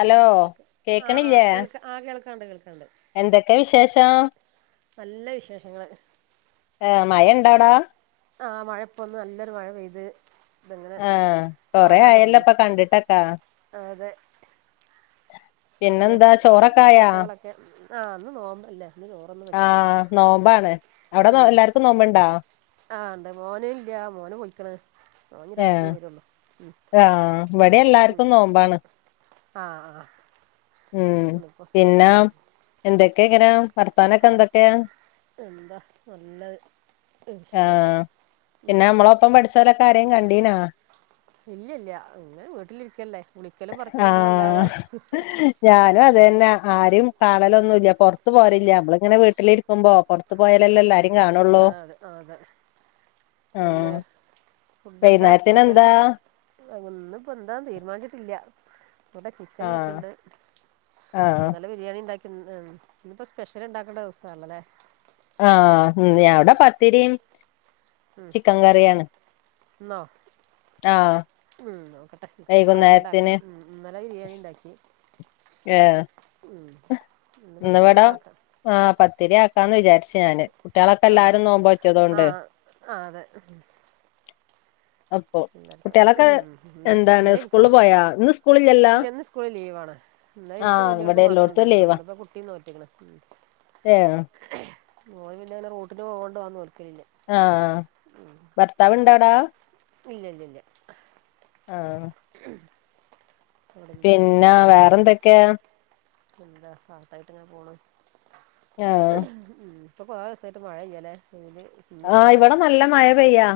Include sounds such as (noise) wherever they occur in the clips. Hello ഇതൊക്കെ ആഹ് ആഹ് കേക്കണില്ലേ കേൾക്കാ ആഹ് കേൾക്കാണ്ട് കേൾക്കാണ്ട് എന്തൊക്കെ വിശേഷം നല്ല വിശേഷങ്ങള് ഏഹ് മഴ ഇണ്ടാവിടെ ആഹ് മഴ ഇപ്പൊന്ന് നല്ലൊരു മഴ പെയ്ത് ഇതങ്ങട് ആ കൊറേ തോരാൻ ആയല്ലോ തുടങ്ങുന്നു ഇപ്പൊ കണ്ടിട്ടൊക്കാ ആഹ് അതെ പിന്നെ പിന്നെന്താ ചോറക്കായാ വിശേഷങ്ങളൊക്കെ ആ ഇന്ന് നോമ്പല്ലേ ഇന്ന് ചോറൊന്നും വെച്ചിട്ടില്ല ആഹ് നോമ്പാണ് അവിടെ എല്ലാർക്കും നോമ്പ്ണ്ടാ ആഹ് ഉണ്ട് മോന് ഇല്ല മോന് പോയിക്കണ് ഓൻ ഇനി ആ രാത്രിയേ വരുള്ളൂ ഉം ആ അങ്ങനെ ഇവിടെ ഉം എല്ലാർക്കും നോമ്പാണ് ആഹ് ഉം പിന്നെ എന്തൊക്കെയങ്ങനെ വർത്താനൊക്കെ എന്തൊക്കെ എന്താ നല്ല വിശേഷങ്ങള് ആഹ് പിന്നെ നമ്മളൊപ്പം പഠിച്ചോലൊക്കാരേം കണ്ടീനാ ഇല്ല ഇല്ല ഇങ്ങനെ വീട്ടിലിരിക്കല്ലേ വിളിക്കലും ആ പറച്ചലുണ്ട്ന്നല്ലാതെ ഞാനും അത് തന്നെ ആരേം കാണലൊന്നുല്ല പുറത്ത് പോവാറില്ല നമ്മളിങ്ങനെ വീട്ടിലിരിക്കുമ്പോ പുറത്ത് പോയലല്ലേ എല്ലാരേം കാണുള്ളൂ ആഹ് അതെ അതെ പിന്നെ ആഹ് ഫുഡ് എന്താ വൈന്നേരത്തിന് എന്താ സ്പെഷ്യല് ഒന്നും ഇപ്പോ എന്താ തീരുമാനിച്ചട്ടില്ല ഇവിടെ ചിക്കൻ ആഹ് ഇരിക്കണ്ട് ആഹ് ഇന്നലെ ബിരിയാണി ഉണ്ടാക്കി ഇന്നിപ്പോ സ്പെഷ്യൽ ഉണ്ടാക്കേണ്ട ദിവസാണല്ലേ ആഹ് അവിടെ പത്തിരിം ഉം ഇന്നോ ആഹ് ഉം നോ ഇവിടെ വൈകുന്നേരത്തിന് എന്നുണ്ടാക്കണം ഇന്നലെ ബിരിയാണി ഉണ്ടാക്കി. ഹെ ഉം ഇന്ന് പത്തിരിയൊക്കെ ആക്കാം ആഹ് പത്തിരിയാക്കാന്ന് വിചാരിച്ചേ ഞാന് കുട്ടിയോളൊക്കെ ആ എല്ലാരും ന്നോൽബ് നോറ്റ ആ തോണ്ട് ആ അതെ ഇന്നലെ ഉം ഇന്നലെ എന്താണ് എനിക്ക് സ്കൂളിൽ പോയാ ഇന്ന് സ്കൂളില്ലല്ലോ ഇല്ല ന്ന് സ്കൂള് ലീവാണ് ഇന്നലെ എനിക്കും ആഹ് വലിയൾക്കു ഇവിടെ എല്ലോടത്തും മാത്രമേയുണ്ടായിട്ടുള്ളൂ. ലീവാ ഇന്ന് ഇപ്പോ കുട്ടിയും നോട്ട്ന് മേനു ഏഹ് പിന്നെയിവിടെറൂട്ടിനുപോകുന്നത് കൊണ്ട് ഓൻ നോല്ക്കലില്ല ആഹ്.. ഭർത്താവുണ്ടോടാ.. ഇല്ലയില്ലയില്ല.. ആഹ് ഇവിടില്ല, പിന്നെ വേറെന്തൊക്കെയാ എന്താ ഭർത്താവായിട്ടിങ്ങനെ പോണു. ആഹ് ഇപ്പകുറേ ദിവസമായിട്ടുമഴയില്ലായല്ലേ പെയ്യുന്നേ... ആഹ് ഇവിടെനല്ല മഴ പെയ്യുവാ.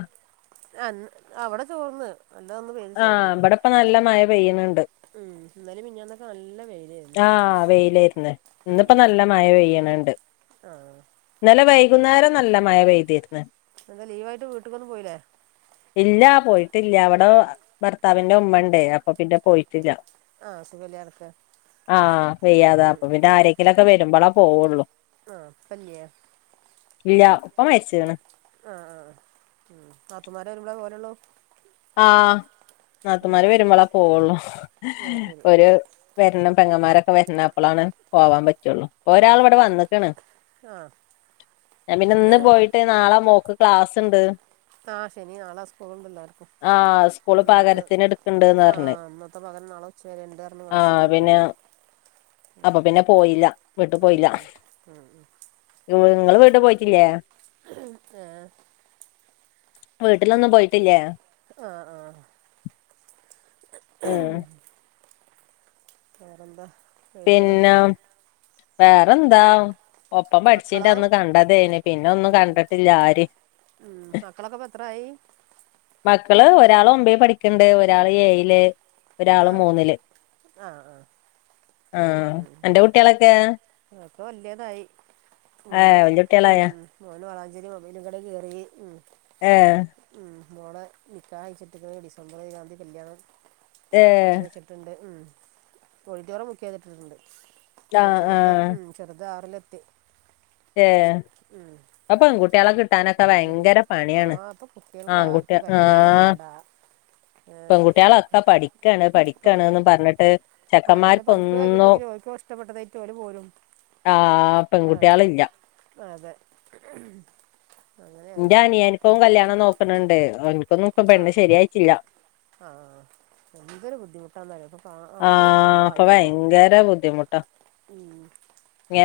ആഹ്.. ഇവിടെതോർന്നു. നല്ലതൊന്നു പെയ് ആഹ്.. ഇവിടെയിപ്പം നല്ല മഴ പെയ്യുന്നുണ്ട്. ഉം. ഇന്നലെ മിഞ്ഞാന്നൊക്കെ നല്ല വെയിലായിരുന്നു ആഹ്‌.. വെയിലായിരുന്നു ഉം, ഉം. ഇന്നിപ്പോനല്ല മഴ പെയ്യുന്നുണ്ട്. ആ ഇന്നലെ വൈകുന്നേരം നല്ലമഴ പെയ്തിരുന്നു. ഇന്നലെ ലീവായിട്ടു വീട്ടിലേക്കൊന്നും പോയില്ലേ? ഇല്ല, പോയിട്ടില്ല, ഇവിടെ ഭർത്താവിന്റെ ഉമ്മയുണ്ടേ, അപ്പൊ പിന്നെ പോയിട്ടില്ല. ആഹ് സുഖമില്ലാതെ കിടക്കയാണ് ആഹ്.. വയ്യാതാ, അപ്പംപിന്നെ ആരെങ്കിലുമൊക്കെ വരുമ്പോളാ പോവുള്ളൂ ആഹ്.. ഇപ്പ ല്ലേ ഇല്ല ഇപ്പമരിച്ച്കണ് ആഹ്.. നാത്തൂൻമാര് വരുമ്പാലെ പോകലുള്ളു ആഹ്.. നാത്തുൻമാരു വരുമ്പോളെ പോവുള്ളൂ ആ ശരി ഒരു.. വരുന്ന പെങ്ങന്മാരൊക്കെ വരണം അപ്പലെ പോവാൻ പറ്റുള്ളൂ. അതെ ഒരാളിവിടെ വന്നേക്കണ് ആ ഞാൻ പിന്നെയിന്നു പോയിട്ടുനാളെ മോൾക്ക് ക്ലാസ്സുണ്ട്. ആഹ്... ശനി, നാളെ സ്കൂളുണ്ടല്ലോ ആഹ് സ്കൂള് ഇന്നത്തെ പകരത്തിന് എടുക്ക്ണ്ട്ന്ന് പറഞ്ഞ് ആഹ്... ഇന്നത്തെ പകരം നാളെയുച്ചവരെ ഉണ്ട് എന്ന് പറഞ്ഞ് മാഷ് വിട്ടിട്ടുണ്ട്. അപ്പപിന്നെപോയില്ല, ഉം വീട്ടുപോയില്ല ഉം ഉം ഉം നിങ്ങളുവീട്ടു പോയിട്ടില്ലേ ആഹ് വീട്ടിലൊന്നും പോയിട്ടില്ലേ ആഹ് ആഹ് ഉം വേറെന്താ വിവരങ്ങള് പിന്നെ വേറെന്താ ഒപ്പം മക്കളോ പഠിച്ചതിന്റെയന്നു കണ്ടതേന് പിന്നെയൊന്നും കണ്ടിട്ടില്ലആരേയും ഉം മക്കളൊക്കെയിപ്പ മെത്രയായി മക്കളുഒരാളൊമ്പതിൽ പഠിക്കണുണ്ട്ഒരാള് ഏഴില് ഒരാളുമൂന്നില് ആഹ് ആഹ് ആഹ് അന്റെ കുട്ടികളൊക്കെയോ അതൊക്കെവല്യയതായി മോന് വല്യ ഉം കുട്ടികളായ മോനു വളാഞ്ചേരി മൊബൈൽ കടയിൽ കയറി ഏ.. ഉം.. മോളെ നിക്കാഹ്‌ കഴിച്ചിട്ട് ഡിസംബർ ഏഴാം തിയതി കല്യാണം ആഹ് പറഞ്ഞു വചിരി ഉണ്ട്. ഉം ഓഡിറ്റോറിയം ബുക്കുചെയ്തിട്ടിട്ടുണ്ട് ഒരു ചെറുത് ആഹ് ഉം ചെറുതാറിലെത്തി ഏ. ഇപ്പപെൺകുട്ടികളെ കിട്ട കിട്ടാനൊക്കെ അങ്ങനൊക്കെ പോ ഭയങ്കര ആ പണിയാണ് ഇപ്പൊ കുട്ടികൾക്ക് ആൺകുട്ടി ആർക്കും കല്യാണം ആഹ് വേണ്ട ഏ പെൺകുട്ടികളൊക്കെ പഠിക്കയാണ് പഠിക്കയാണെന്നു പറഞ്ഞിട്ട് ആഹ് പിന്നെ പഠിപ്പു ചെക്കന്മാർക്കൊന്നും കിയുമ്പോളേത്തിനുംഓരോരുത്തർക്കുമിഷ്ടപ്പെട്ടതായിട്ടു ഓരുപോരും ആഹ് പെൺകുട്ടികളില്ല. അതെ അങ്ങനെ എന്റെ ആയിപ്പോ അനിയനിക്കും കല്യാണം നോക്കണണ്ട് അവനിക്കും പെണ് ശരിയായിട്ടി യിട്ടില്ല ആ എന്ത് ഒരു ബുദ്ധിമുട്ടാന്നാ പ്പോ ഇപ്പം ആ ആൺകുട്ടികള് പാവാമായി ഇപ്പോൾ ഭയക്കര ബുദ്ധിമുട്ടആ ഉം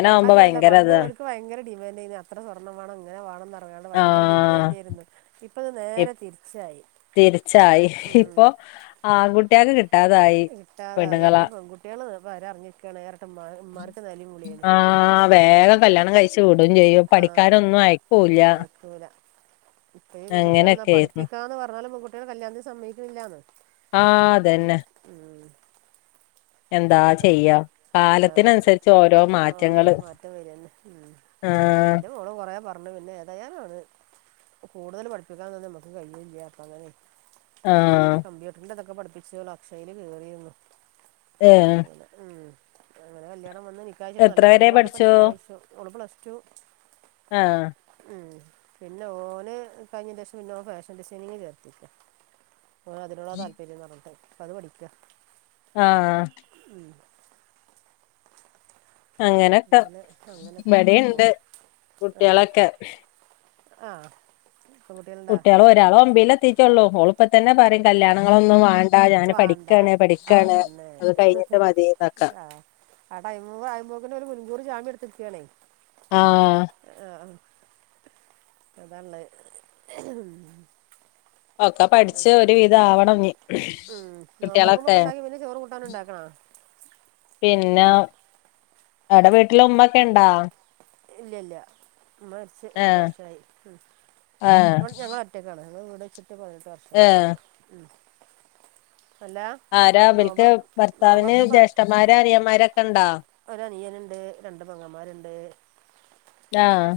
പണ്ട് അങ്ങനല്ല ഭയങ്കര പണ്ട് ഇതാണ് ഒരുക്ക് ഭയങ്ക ഡിമാൻഡയിനി അത്ര സ്വർണം വേണം ഇങ്ങനെ വേണംന്ന് പറിയാണ്ട് ഭയങ്ക ആഹ് ഡിമാൻഡ് ഇപ്പത് നേരെ തീരിച്ചായി തിരിച്ചായി ഇപ്പൊ ആൺകുട്ടിയക്ക് കിട്ടാതായി പെണ്ണുങ്ങള കുട്ടികള് പെര നിറഞ്ഞിക്കുകയാണ് ഇരട്ട്മാർക്ക് ഇവമ്മാർക്ക് നല്ല ആഹ് വേഗം കല്യാണം കഴിച്ചു വിടുകയും ചെയ്യും പഠിക്കാനൊന്നും അയക്കൂല്ല ല ഇപ്പ ഈ പെൺകുട്ടികൾ എന്ന അങ്ങനെയൊക്കെ ആയിരുന്നു പഠിപ്പിക്കാന്ന് പറഞ്ഞാല പെൺകുട്ടികൾ കല്യാണത്തിന് സമ്മക്കിക്കുന്നില്ലാന്ന് ആഹ് അതന്നെ ഉം എന്താ ചെയ്യാ ആ അതെ കാലത്തിനനുസരിച്ച് ഓരോ മാറ്റങ്ങള് ഓരോരോ മാറ്റം വരു വന്നെ ഉ ആഹ് എന്റെ മോള് കൊറേ പറ പിന്നെ ഏതായാലാണ് അവള്കൂടുതൽ പഠിപ്പിക്കാൻ നമുക്ക് കഴിയുല്ലപ്പ അങ്ങനെ ആഹ് കമ്പ്യൂട്ടറിൻ്റെ അതൊക്കെ പഠിപ്പിച്ച് വല്ല അക്ഷയിൽ കയറിരുന്നു ഏഹ് അങ്ങനെ ഉ അങ്ങനെ കല്യാണം വന്ന് നിക്കാഹ് നല്ല എത്ര വരെ കുടുംബം ആണ് കണ്ടപ്പോൾ പഠിച്ചു നിക്കാഹ് കഴിച്ചു ഓള് പ്ലസ്ടു ആഹ് ഉം പിന്നെ ഓന് കഴിഞ്ഞ (unintelligible) പിന്നെ ഫാഷൻ ഡിസൈനിങ് ചേർത്തു (inaudible) ഇപ്പൊ അതിനുള്ള താല്പര്യമെന്ന് പറഞ്ഞിട്ട് അത് പഠിക്കുക ആഹ് ഉം അങ്ങനൊക്കെ അങ്ങനെ അങ്ങനെയൊക്കെ അങ്ങനെ ഇവിടെയുണ്ട് പോണ് ആഹ് കുട്ടികളൊക്കെ ആഹ് പെൺകുട്ടികളുണ്ടാ കുട്ട്യാള് ഒരാള് ഒമ്പെയിൽ എത്തിട്ടൊള്ളു ഓള് ഇപ്പൊ തന്നെ പറയും കല്യാണങ്ങളൊന്നും വാണ്ട ഞാൻ വാണ്ട പഠിക്കാണ് പഠിക്കാണ് അതന്നെ അത് കഴിഞ്ഞിട്ട് മതിന്നൊക്കെ ആഹ് ആ ടൈം ആകുമ്പോഴ്‌ക്കിനും ഒരു മുൻകൂർ ജമ്യം എടുത്തിരിക്കാണേ ആഹ് ആഹ് അതാള്ളത് ഒക്കെ പിന്നെ പഠിച്ച് ഒരു വിധം ആവണം ഇനി ഉം നോമ്പൊറപ്പ്മ്മെ ഒക്കെ ഉണ്ടാക്കി പിന്നെ ചോറ് കൂട്ടാനും ഇണ്ടാക്കണാ പിന്നെ അവിടെ വീട്ടില് ഉമ്മക്കെ ഇണ്ടാ ഇല്ല ഇല്ല ഉമ്മ മരിച്ച് മൂന്ന് ഏഹ് വർഷായി ഉം ഏഹ് ഞങ്ങള് ഒറ്റക്കാണ് ഞങ്ങൾ വീട് വച്ചിട്ട് പതിനെട്ട് വർഷം വരെ ഏഹ് ഉം അല്ലാ ആരാ ഇവല്ക്ക് ഭർത്താവിന് ജ്യേഷ്ഠന്മാരും അനിയന്മാരൊക്കെ ഇണ്ടാ ഒരു അനിയന്ണ്ട് രണ്ട് പെങ്ങന്മാര്ണ്ട് ആഹ്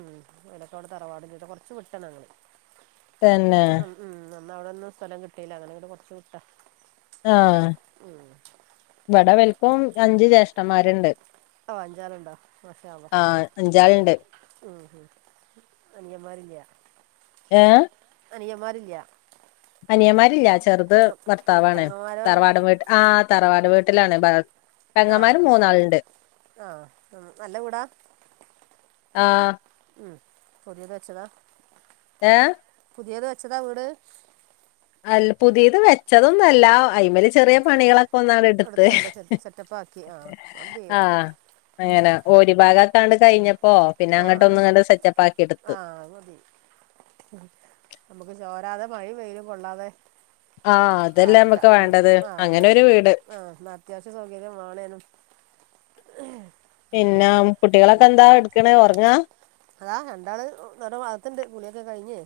ഉം ഓലൊക്കെ അവടെ തറവാടിന്റെടുത്ത കുറച്ച് വിട്ടാ ഞങ്ങൾ തന്നെ മം അന്ന് അവിടൊന്നും സ്ഥലം കിട്ടീല അങ്ങനെ ഇങ്ങട് കുറച്ച് വിട്ട ആഹ് ഇവിടെ ഇവല്ക്കും പിന്നെ അഞ്ചു ജേഷ്ഠന്മാരുണ്ട് ഓഹ് അഞ്ചാള്ണ്ടോ മാഷാ അല്ലാഹ് ആഹ് അഞ്ചാള്ണ്ട് ഉം ഉം അനിയന്മാരില്ല ഏഹ് അനിയന്മാര് ഇല്ല അനിയന്മാരില്ല ചെറുത് ഉം ഭർത്താവാണ് പെങ്ങന്മാരോ തറവാട് വീട്ട് ആഹ് താറവാട് വീട്ടിലാണ് ആഹ പെങ്ങന്മാര് മൂന്നാളുണ്ട് ആഹ് ആഹ ഉം നല്ല വീടാ ആഹ് ഉം പുത്യേത് വെച്ചതാ ഏഹ് പുത്യേത് വെച്ചതാ വീട് അല് പുത്യേത് വെച്ചതൊന്നുംല്ല അയിമ്മെല് ചെറിയ ഉം പണികളൊക്കെ ഒന്നണ്ട് എടുത്ത് എടുത്താണ്ട് സെറ്റപ്പാക്കി ആഹ് മതി ആഹ അങ്ങനെ ഓരി ഭാഗക്കാണ്ട് കഴിഞ്ഞപ്പോ പിന്നെ ആഹ് അങ്ങട്ട് ഒന്ന് ആഹ് ഇങ്ങട്ട് സെറ്റപ്പ് ആക്കി ആഹ് ഇടുത്ത് ആഹ് അത്‌ മതി നമുക്ക് ചോരാതെ മഴിം വെയിലും കൊള്ളാതെ ആ അതല്ലേ പാർക്ക നമ്മക്ക് ഉം വേണ്ടത് ആഹ് അതെ അങ്ങനെ ഒരു വീട് ആഹ് അത്യാവശ്യം സൗകര്യം വേണേനു പിന്നെ കുട്ടികളൊക്കെ എന്താ ഇടുക്ക്‌ണ് ഒറങ്ങാ അതാ രണ്ടാള് ന അകത്ത്ണ്ട് കുളിയൊക്കെ കഴിഞ്ഞ്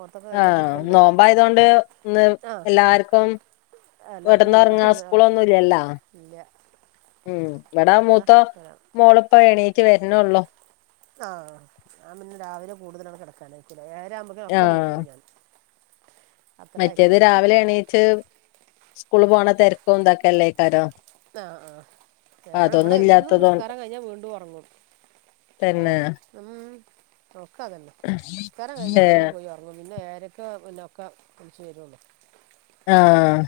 ഓർത്തൊക്കെ കഴിഞ്ഞോണ്ട് ആഹ് ഇരിക്കണ്ട് ഉം നോമ്പായതോണ്ട് ഇന്ന് ആഹ് എല്ലാർക്കും എല്ലാവർക്കും കെടന്ന് ഉറങ്ങാ ലീവാണ് ആഹ് സ്കൂളൊന്നും ഇല്ലല്ലോ ഇല്ല ഉം ഇവിടെ അതാ മൂത്ത തരാം മോളിപ്പോ എണീറ്റ് വര്ണ് ഒള്ളൂ ആഹ് ഞാൻ പിന്നെ രാവിലെ കൂടുതലണ്ട് കെടക്കാൻ അയിക്കൂല ഏഴര ആവുമ്പോക്കും ഒക്കെ ആഹ് നീപ്പിക്കും ഞാൻ അത്രേ മറ്റേത് ആയിക്കോള്ളൂ രാവിലെ എണീച്ച് സ്കൂള് പോണ തിരക്കും ഇതൊക്കെല്ലേക്കാരം ആഹ് ആഹ് എവിടെ ഇവിടെ അതൊന്നും എന്നും ഇല്ലാത്തതോ നിസ്കാരം കഴിഞ്ഞാൽ വീണ്ടും ഉറങ്ങും തന്നെ അതാണ് ഉം ഒക്കതന്നെ നിസ്കാരം കഴിഞ്ഞാൽ വീണ്ടും പോയി ഒറങ്ങും പിന്നെ ഏഴരെക്കെ പിന്നെ ഒക്കെ എണീച്ച് വെരൊള്ളൂ ആഹ്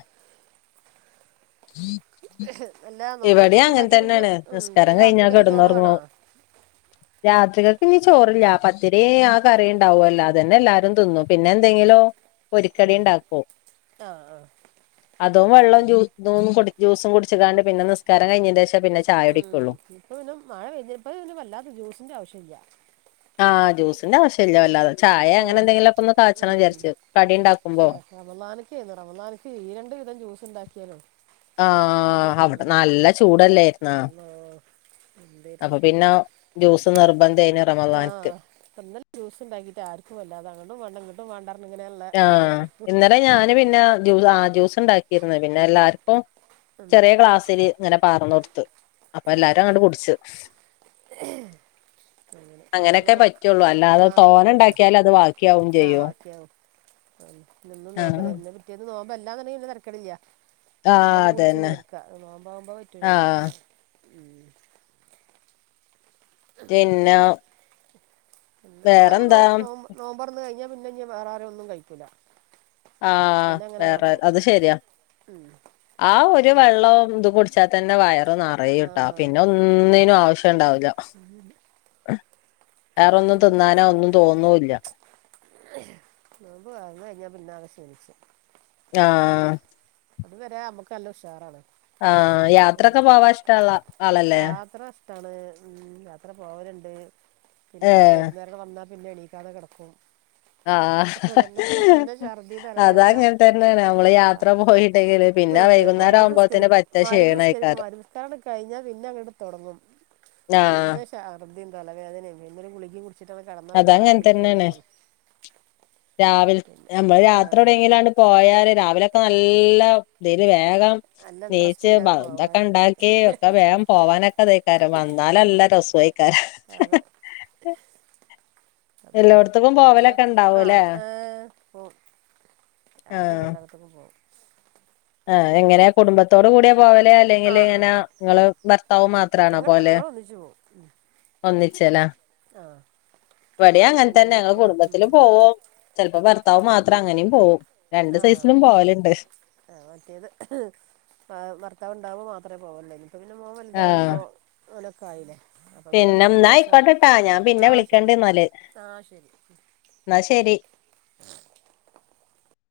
എല്ലാ ഇവിടേം നോമ്പറക്കുമ്പോൾ അങ്ങനെ ഉണ്ടാക്കി പിന്നെ തന്നാണ് ഉം, പിന്നെ നിസ്കാരം കഴിഞ്ഞാൽ രാത്രിക്കൊക്കെ ചോറ് വേണോ കിടന്നുറങ്ങും (unintelligible) രാത്രിക്കക്ക് ഇനി ചോറില്ല പത്തിരി ആ കറിണ്ടാവൊല്ലോ അതെന്നെ എല്ലാരും തിന്നും പിന്നെ എന്തെങ്കിലോ പോരിക്കടി ഉം, ഉണ്ടാക്കൂ ആ ആ അതും ഉം, വെള്ളവും ചൂ ഇതന്നും ജൂസും കുടിച്ചതാണ്ട് പിന്നെ നിസ്കാരം കഴിഞ്ഞന്റെ ശം ഉം ഇപ്പൊ ഇന്നെ മഴ പെയതിപ്പന്നെ വല്ലാത്തെ ജ്യൂസിന്റെ ആവശ്യം ഇല്ല ആഹ് ജൂസിന്റെ ആവശ്യ ഇല്ല വല്ലാതെ ചായയ ആ, അങ്ങനെ എന്തെങ്കിലുമൊക്കെ ഒന്ന് കാച്ചണം വിചരിച്ച് കടി ഉണ്ടാക്കുമ്പോ? റമളാനിക്ക്, റമളാനിക്ക് ഈരണ്ട് വീതം ജ്യൂസ് ഉണ്ടാക്കിയാലോ എന്താ ആഹ് അവിടെ ഉം, നല്ല ചൂടല്ലേർന്നാ അല്ലാ, അപ്പൊ എന്തായിരുന്നു പിന്നാ ജ്യൂസ് നിർബന്ധേനു ആഹ്പ ഇനലൊ ജൂസ്‌ ഉണ്ടാക്കിട്ട് ആർക്കും വല്ലാതെ അങ്ങട്ടും വേണ്ട ഇങ്ങ- ട്ടും വേണ്ടാർന്ന ഇങ്ങനെള്ള ഇതിലെർന്നു പിന്ന ജൂ ആ ജ്യൂസ് ഉണ്ടാക്കിർന്നു പിന്നെ എല്ലാർക്കും ചെറിയ ഗ്ലാസ്സില്. ഇങ്ങനെ പാറന്ന് കൊടുത്ത് അപ്പൊ എല്ലാരും അങ്ങണ്ട് കുടിച്ച് ഉ (unintelligible) അങ്ങനെ അങ്ങനെയൊക്കെ അങ്ങനെ പറ്റുള്ളൂ അല്ലാതെ ആ തോനെ പറ്റുള്ളോ ഉണ്ടാക്കിയാൽ അത് ബാക്കിയാവും ആ ചെയ്യും ബാക്കിയവും. നിന്ന് ആഹ് നോമ്പ്ആലൊ പിറ്റേന്ന് നോമ്പ് എല്ലാന്ന്ടകി തരക്കൊടില്ല. അപ്പൊ ആഹ് നമ്മക്ക് കുടിച്ചു അതന്നെ തീർക്ക നോമ്പ് ആവുമ്പോ പറ്റൂലല്ലോ? ആഹ് പിന്നാ പിന്ന ഇവിടാ നോ നോ നോമ്പോർന്ന് കഴിഞ്ഞാൽ പിന്നെ ഇന്നി വേറാരും ഒന്നും കഴിക്കൂല്ലാ. ആഹ് വേറെ അത് ശരിയാ ഉം ആ ഒരു പിന്നെ വെള്ളം ഇത് കുടി- ച്ചാ തന്ന വയറ് നറയുട്ടാ ആഹ് പിന്നൊന്നിനും ആവശ്യംണ്ടാവൂല്ലാ. (inaudible) വേറൊന്നും ഇതൊക്കെ തിന്നാനോ ഒന്നും തോന്നൂല്ല. നോമ്പ് തൊർന്ന് കഴിഞ്ഞാ പിന്നാകൊ ക്ഷീണിച്ച്. ആഹ് അത് വരെ നമ്മുക്കല്ല ഉഷാറാണ്. ആഹ് യാത്രൊക്കെ പോവാൻ ഇഷ്ടള്ള ആളല്ലേ? ഷ്ട്ടാണ് ഉം യാത്ര പോവല്ണ്ട് പിന്നെന്താ ഏഹ് വൈകുന്നേ ഇവടെ വന്നാ പിന്നെ എണീക്കാതെ കെടക്കും. ആഹ് ഛർദി തലവേദന അതങ്ങനെ തന്നാണ് നമ്മള് യാത്ര പോയിണ്ടെങ്കില്. ആ അതെ മഹ്രിബ് നിസ്കരിക്കും ക്ഷീണേക്കാരം മഹരിബ് നിസ്കാരം‌ കഴിഞ്ഞാൽ പിന്നെ അങ്ങോട്ട് തൊടങ്ങും ആഹ് ശർദിം തല വേദനിം പിന്നോര് ഗുളികിംകുടിച്ചിട്ട് അട്കടന്ന പിന്നെ നാല് അതങ്ങനെ മണിക് തന്നെയാണ് എണിക്കുളു. രാവിൽ നമ്മള് യത്രടൊങ്ങിങ്കട്‌ പോയാല് രാവിലൊക്കെ നല്ല ത്തില് വേഗം നല്ല ഇൻട്രസ്റ്റ് ണീച്ച് ആയിക്കാണ് പോവാന് ഭക്ഷണൊക്കെണ്ടാക്കി ഒക്കെ വേഗം പോവാനൊക്കെ തീക്കാലോ വന്നാലല്ലേ നല്ല രസംആയികരം. അതെ അതളത്‌ എല്ലോട്ത്ത്ക്കും ഉം പോവലൊക്കെ ഉണ്ടാവൂല്ലേ ആഹ് പോം ആഹ് യാത്രൊക്ക്‌ണ്ടാർന്നു (unintelligible) പോ ആഹ് എങ്ങനെ കുടുംബത്തോട് കൂടിയാ പോവല് അല്ലെങ്കിൽ ആഹ് ഇങ്ങനെ ആഹ് ആഹ് നിങ്ങള് ആഹ് ഭർത്താവ് ഞങ്ങള് ഞങ്ങളൊന്നിച്ച് പോവും (inaudible) ഒന്നിച്ച്ലേ ആഹ് ഇവിടിം അങ്ങനെ തന്നെ ഇക്കണ്ടെങ്കി ഞങ്ങള് ഇക്ക ഉം കുടുംബത്തില് പോവും. ചെലപ്പോ ഭർത്താവ് മാത്രം അങ്ങനിം പോവും രണ്ട് സൈസിലും പോവല്ണ്ട്. ആ മറ്റേത് ഭ ഭർത്താവ് ഇണ്ടാവുമ്പോൾ മാത്രേ പോവള്ളൂ ഇനിപ്പ പിന്നെ മോൻ വലുതായിപ്പോ ഓനൊക്കായില്ലേ പിന്നെന്നാ ആയിക്കോട്ടേട്ടാ ഞാൻ പിന്നെ ആഹ് ശരി വിളിക്ണ്ട്ന്നാല് ആഹ് ശരി എന്നാ ശെരി.